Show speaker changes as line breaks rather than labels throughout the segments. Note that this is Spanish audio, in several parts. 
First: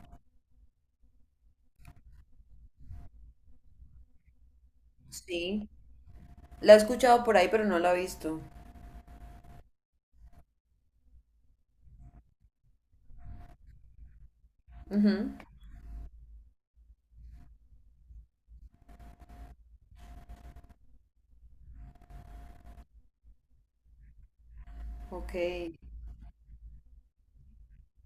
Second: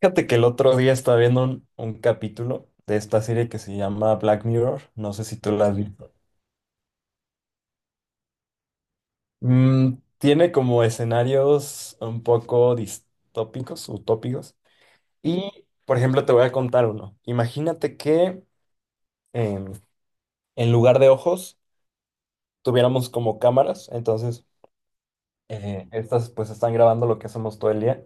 Fíjate que el otro día estaba viendo un capítulo de esta serie que se llama Black Mirror. No sé si tú la
Sí,
has visto.
la he escuchado por ahí, pero no la he visto.
Mm, Tiene como escenarios un poco distópicos, utópicos.
Ujú.
Y, por ejemplo, te voy a contar uno. Imagínate que em, en lugar de ojos tuviéramos como cámaras. Entonces,
Ok,
estas pues están grabando lo que hacemos todo el día.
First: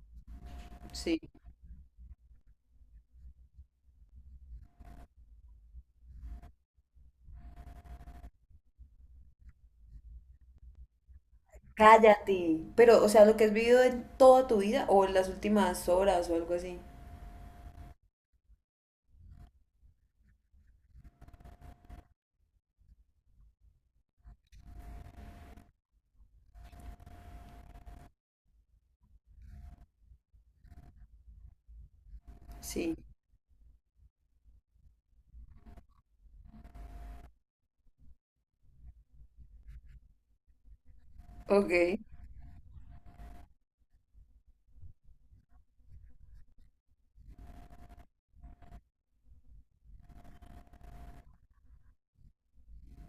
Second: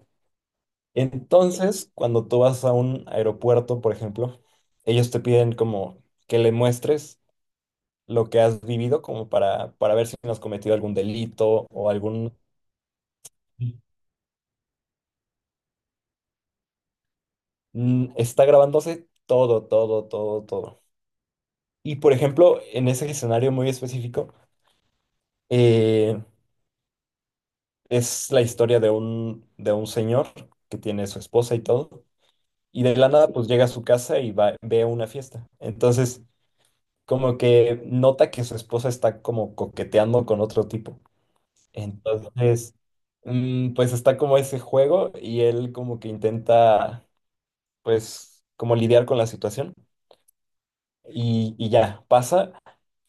sí.
Entonces, cuando tú vas a un aeropuerto, por ejemplo, ellos te piden como que le muestres lo que has vivido como para ver si no has cometido algún delito o algún.
Cállate. Pero, o sea, lo que has vivido en toda tu vida o en las últimas horas o algo así.
Mm. Está grabándose todo, todo, todo, todo. Y, por ejemplo, en ese escenario muy específico, eh, es la historia de un señor que tiene su esposa y todo, y
Sí,
de la nada pues llega a su casa y va, ve una fiesta. Entonces, como que nota que su esposa está como coqueteando con otro tipo.
ok.
Entonces, pues está como ese juego y él como que intenta pues, como lidiar con la situación. Y ya, pasa.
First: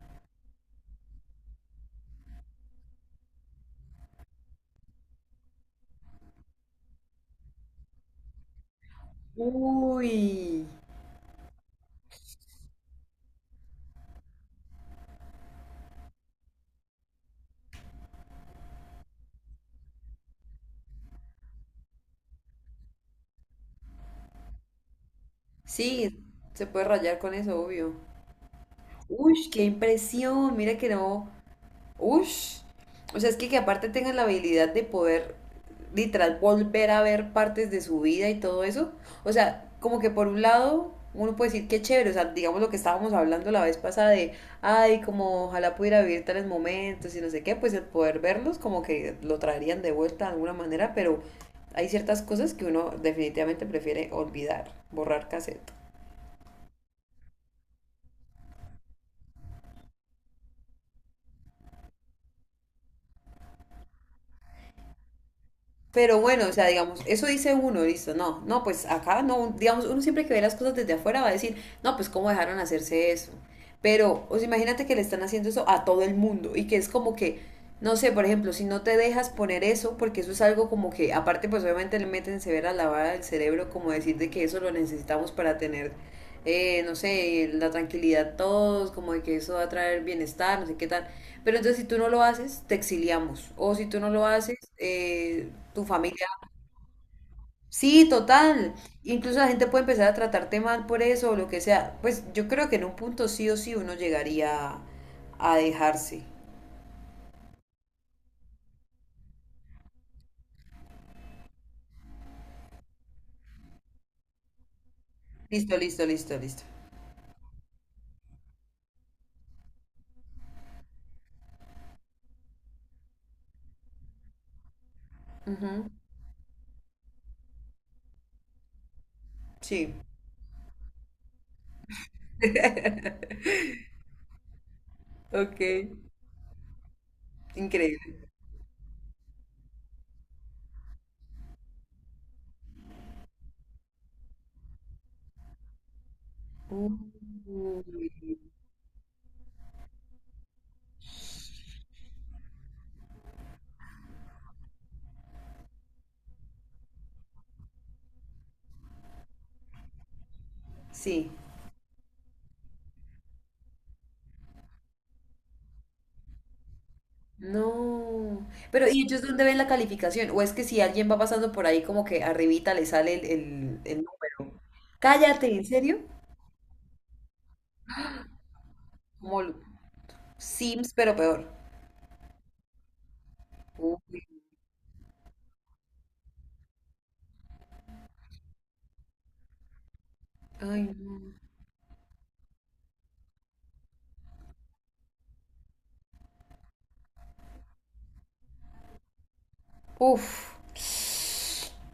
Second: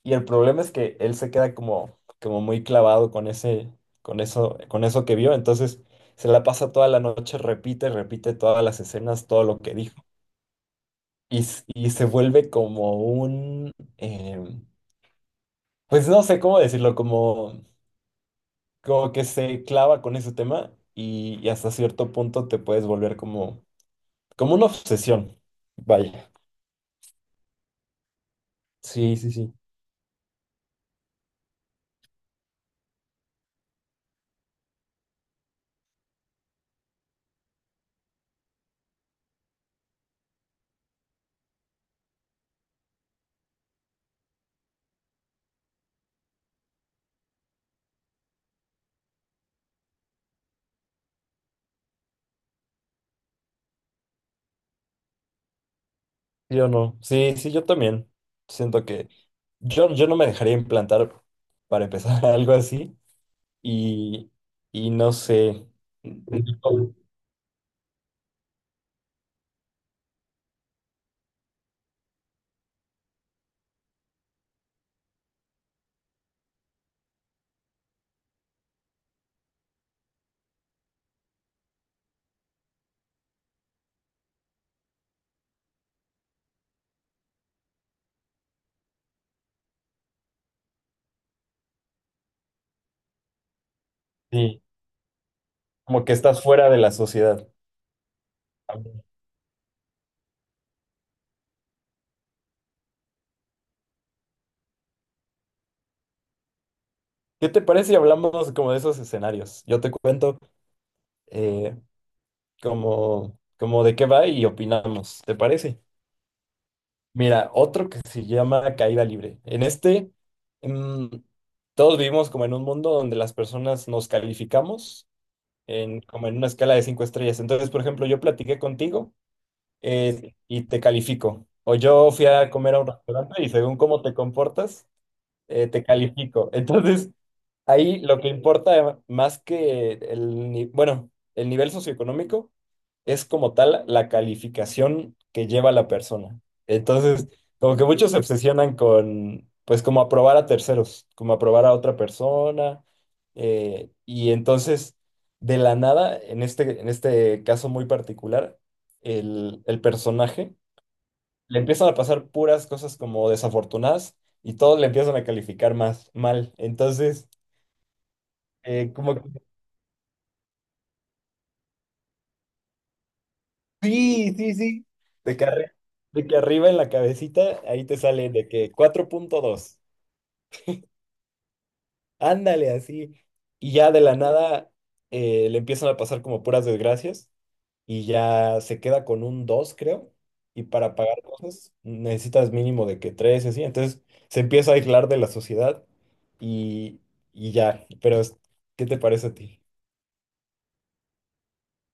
Y el problema es que él se queda como muy clavado con eso que vio. Entonces, se la pasa toda la noche, repite todas las escenas, todo lo que dijo.
Uy,
Y se vuelve como em, pues no sé cómo decirlo, como que se clava con ese tema y hasta cierto punto te puedes volver como una obsesión.
sí,
Vaya.
se puede rayar con eso, obvio.
Sí, sí,
Uy,
sí.
qué impresión. Mira que no. Ush. O sea, es que aparte tengan la habilidad de poder literal volver a ver partes de su vida y todo eso. O sea, como que por un lado uno puede decir que chévere, o sea, digamos lo que estábamos hablando la vez pasada de, ay, como ojalá pudiera vivir tales momentos y no sé qué, pues el poder verlos como que lo traerían de vuelta de alguna manera, pero hay ciertas cosas que uno definitivamente prefiere olvidar, borrar cassette.
Yo no. Sí, sí, yo también. Siento que yo no me dejaría implantar para empezar algo así. Y, y no sé.
Pero bueno, o sea, digamos, eso dice uno, listo, no, no, pues acá no, digamos, uno siempre que ve las cosas desde afuera va a decir, no, pues cómo dejaron hacerse eso. Pero, o sea, imagínate que le están haciendo eso a todo el mundo y que es como que, no sé, por ejemplo, si no te dejas poner eso, porque eso es algo como que, aparte, pues obviamente le meten severa lavada del cerebro, como decir de que eso lo necesitamos para tener, no sé, la tranquilidad todos, como de que eso va a traer bienestar, no sé qué tal. Pero entonces si tú no lo haces, te exiliamos. O si tú no lo haces,
Sí,
tu
como que
familia...
estás fuera de la sociedad.
Sí, total. Incluso la gente puede empezar a tratarte mal por eso o lo que sea. Pues yo creo que en un punto sí o sí uno llegaría a dejarse.
¿Qué te parece si hablamos como de esos escenarios? Yo te cuento eh, como de qué va y opinamos. ¿Te
Listo,
parece?
listo, listo, listo.
Mira, otro que se llama Caída Libre. En este, mm, todos vivimos como en un mundo donde las personas nos calificamos
Ujú.
como en una escala de 5 estrellas. Entonces, por ejemplo, yo platiqué contigo
Sí.
y te califico. O yo fui a comer a un restaurante y según cómo te comportas,
Ok.
te califico. Entonces, ahí lo
Increíble.
que importa más que el, ni- bueno, el nivel socioeconómico es como tal la calificación que lleva la persona.
Uy.
Entonces, como que muchos se obsesionan con, pues como aprobar a terceros, como aprobar a otra persona. Y entonces, de la nada, en este caso muy particular, el personaje
Sí.
le empiezan a pasar puras cosas como desafortunadas y todos le empiezan a calificar más mal. Entonces,
No. Pero, ¿y
como.
ellos dónde ven la calificación? ¿O es que si alguien va pasando por ahí como que arribita le sale el
Sí, sí,
número?
sí. De que,
Cállate, ¿en serio?
de que arriba en la cabecita, ahí te sale de que cuatro
Como
punto
el
dos.
Sims, pero peor.
Ándale, así. Y ya de la
Uy,
nada, le empiezan a pasar como puras desgracias y ya se queda con un dos, creo. Y
ay,
para
no.
pagar cosas necesitas mínimo de que tres, así. Entonces se empieza a aislar de la sociedad y, y ya. Pero, ¿qué te parece a ti?
Uf.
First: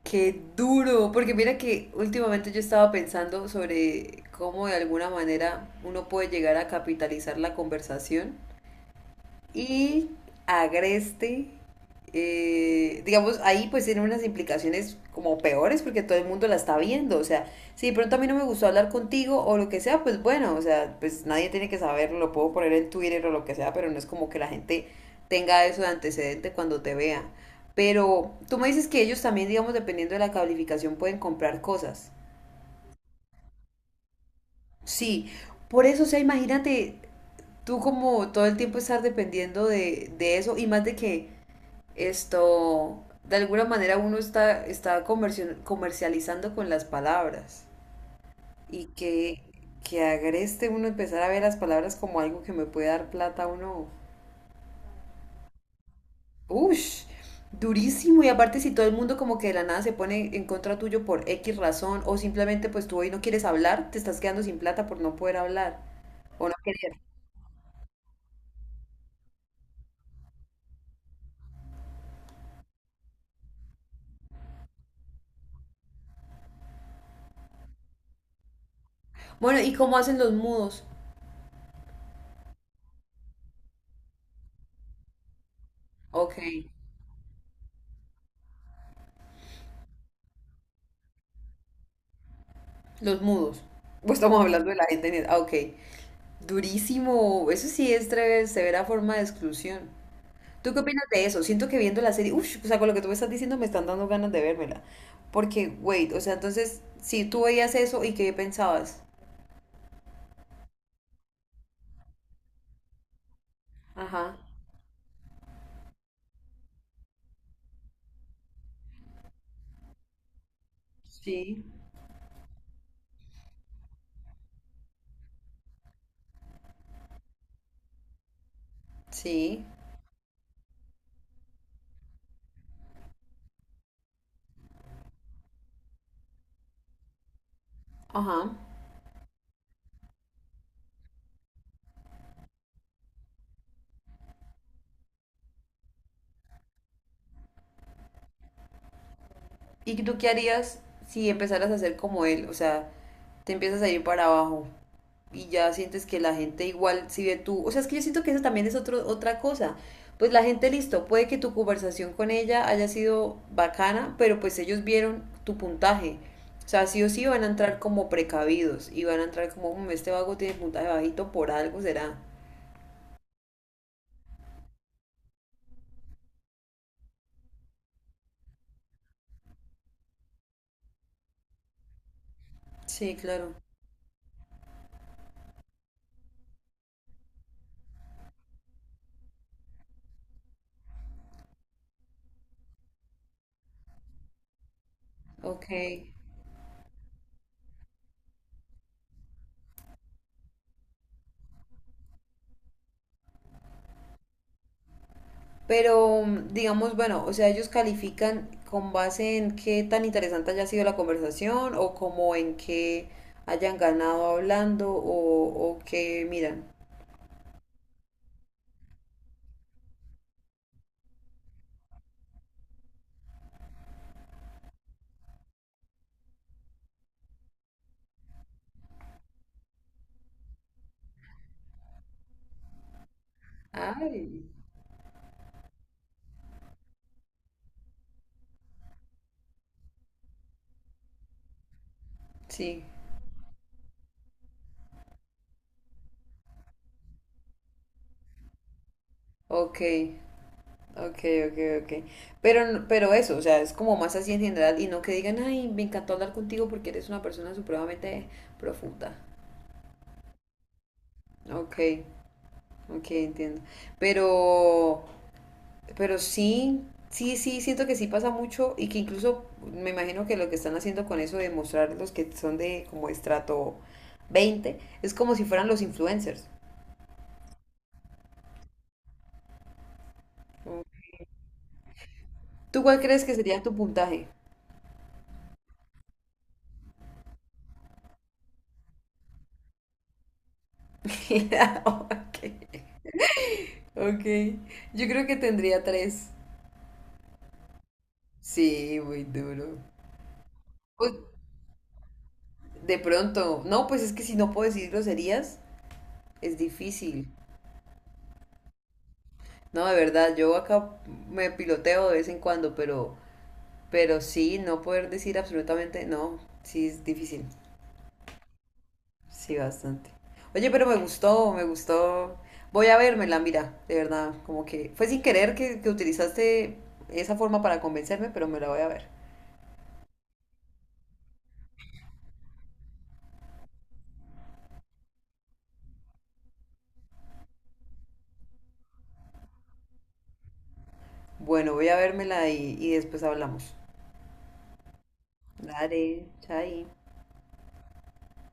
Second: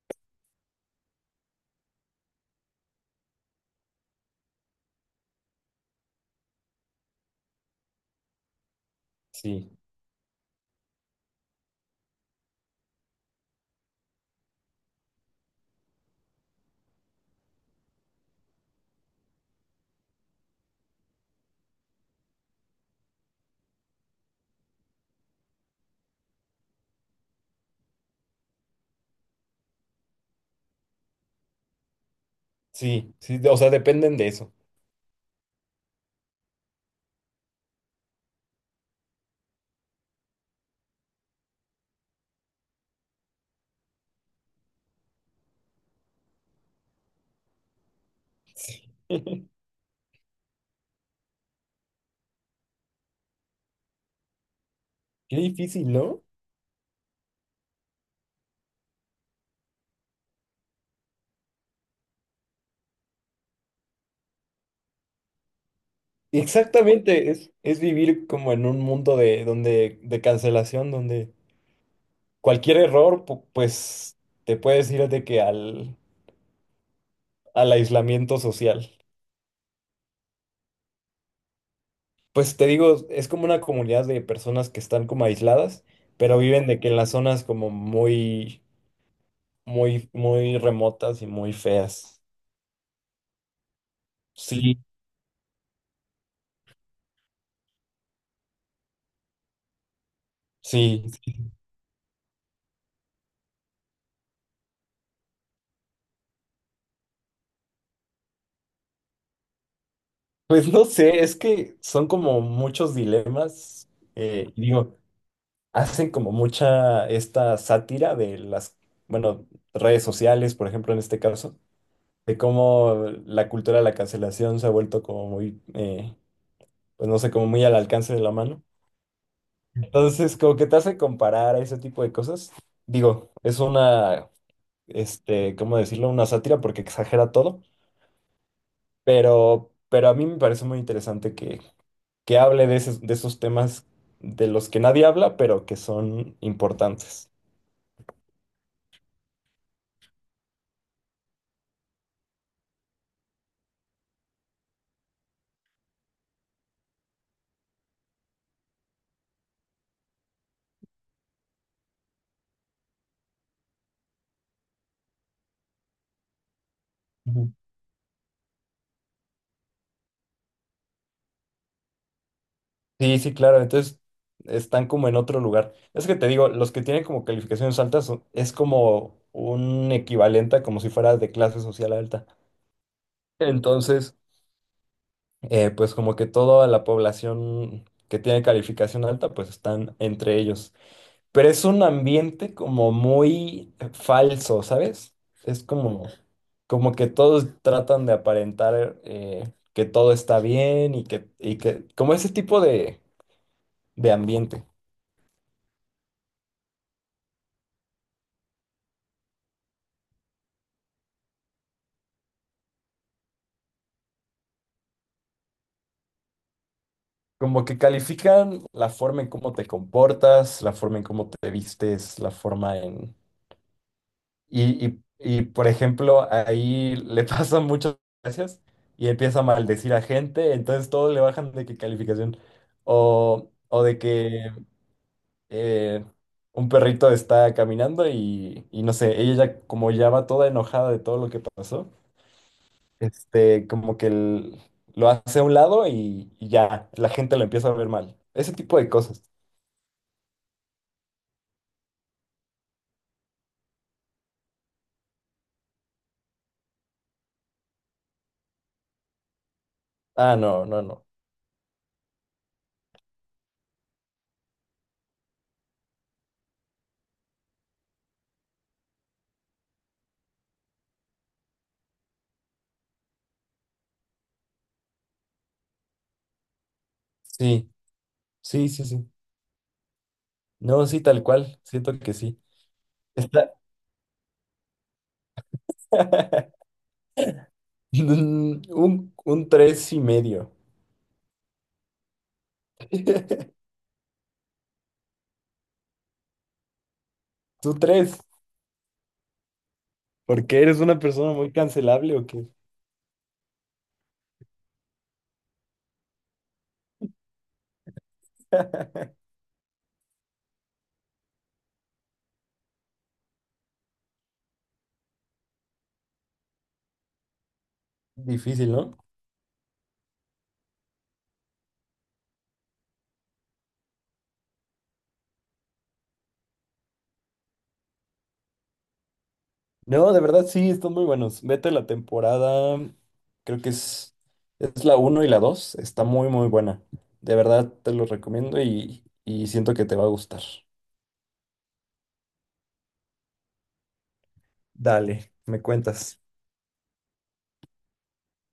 Qué duro, porque mira que últimamente yo estaba pensando sobre cómo de alguna manera uno puede llegar a capitalizar la conversación
Sí,
y agreste. Digamos, ahí pues tiene unas implicaciones como peores porque todo el mundo la está viendo. O sea, si de pronto a mí no me gustó hablar contigo o lo que sea, pues bueno, o sea, pues nadie tiene que saberlo, lo puedo poner en Twitter o lo que sea, pero no es como que la gente tenga eso de antecedente cuando te vea. Pero tú me dices que ellos también, digamos, dependiendo de la calificación, pueden comprar cosas.
sí, sí. O sea, dependen de eso.
Sí, por eso, o sea, imagínate tú como todo el tiempo estar dependiendo de eso y más de que esto, de alguna manera uno está comercializando con las palabras y que agreste uno empezar a ver las palabras como algo que me puede dar plata a uno.
Qué difícil, ¿no?
¡Ush! Durísimo. Y aparte si todo el mundo como que de la nada se pone en contra tuyo por X razón o simplemente pues tú hoy no quieres hablar, te estás quedando sin plata por no poder hablar o no querer.
Exactamente, es vivir como en un mundo donde de cancelación, donde cualquier error, pues te puedes ir de que al aislamiento social.
Bueno, ¿y cómo hacen los mudos?
Pues te digo, es como una comunidad de personas que están como aisladas,
Ok,
pero viven de que en las zonas como muy, muy, muy remotas y muy feas.
los mudos. Pues estamos hablando de
Sí,
la gente. En ah, ok. Durísimo, eso sí es severa forma de exclusión. ¿Tú qué
sí.
opinas de eso? Siento que viendo la serie, uff, o sea, con lo que tú me estás diciendo me están dando ganas de vérmela. Porque, wait, o sea, entonces, si tú veías eso y qué pensabas.
Pues no sé, es que son como muchos dilemas.
Ajá.
Digo. Hacen como mucha esta sátira de las, bueno, redes sociales, por ejemplo, en este caso,
Sí.
de cómo la cultura de la cancelación se ha vuelto como muy, pues no sé, como muy al alcance de la mano.
Sí.
Entonces, como que te hace comparar a ese tipo de cosas. Digo, es una, ¿cómo decirlo? Una sátira porque exagera todo,
Ajá.
pero a mí me parece muy interesante que hable de de esos temas de los que nadie habla, pero que son importantes.
¿Y tú qué harías si empezaras a ser como él? O sea, te empiezas a ir para abajo. Y ya sientes que la gente igual si ve tú, o sea, es que yo siento que eso también es otro, otra cosa. Pues la gente, listo, puede que tu conversación con ella haya sido bacana, pero pues ellos vieron tu puntaje. O sea, sí o sí van a entrar como precavidos y van a entrar como, "Mm, este vago tiene puntaje bajito por algo, será.
Sí, sí, claro. Entonces están como en otro lugar. Es que te digo, los que tienen como calificaciones altas es como un equivalente a como si fuera de clase social alta.
Sí, claro.
Entonces, pues como que toda la población que tiene calificación alta, pues están entre ellos. Pero es un ambiente como muy falso, ¿sabes? Es
Ok.
como que todos tratan de aparentar que todo está bien y que, como ese tipo de ambiente.
Pero digamos, bueno, o sea, ellos califican con base en qué tan interesante haya sido la conversación o como en qué hayan ganado hablando o qué miran.
Como que califican la forma en cómo te comportas, la forma en cómo te vistes, la forma en. Y, por ejemplo, ahí le pasan muchas gracias y empieza a maldecir a gente, entonces todos le bajan de que calificación. O de
Ay,
que eh, un perrito está caminando y no sé, como ya va toda enojada de todo lo que pasó,
sí,
como que lo hace a un lado y ya, la gente lo empieza a ver mal. Ese tipo de cosas.
ok, ok, ok, ok. Pero, pero eso, o sea, es como más así en general y no que digan, ay, me encantó hablar contigo porque eres una persona supremamente profunda.
Ah, no, no, no.
Ok, ok, entiendo. Pero... Pero sí, sí, sí, siento que sí pasa mucho y que incluso me imagino que lo que están haciendo con eso de mostrar los que son de como estrato 20 es como si fueran los influencers.
Sí, sí, sí, sí. No, sí, tal cual. Siento que sí.
¿Tú cuál crees que
Está
sería tu puntaje?
un 3.5.
Ok, ok. Yo creo que tendría tres.
Tú tres.
Sí, muy duro.
¿Porque eres una
Pues
persona muy cancelable o qué?
de pronto, no, pues es que si no puedo decir groserías, es difícil. No, de verdad, yo acá me piloteo de vez en cuando, pero sí, no poder decir absolutamente no, sí es difícil.
Difícil, ¿no?
Sí, bastante. Oye, pero me gustó, me gustó. Voy a vérmela, mira, de verdad, como que fue sin querer que utilizaste esa forma para convencerme, pero me la voy a ver.
No, de verdad sí, están muy buenos. Vete la temporada, creo que es la uno y la 2 está muy, muy buena. De verdad te lo recomiendo y siento que te va a gustar.
Bueno, voy a vérmela y después hablamos.
Dale, me cuentas.
Dale, chai.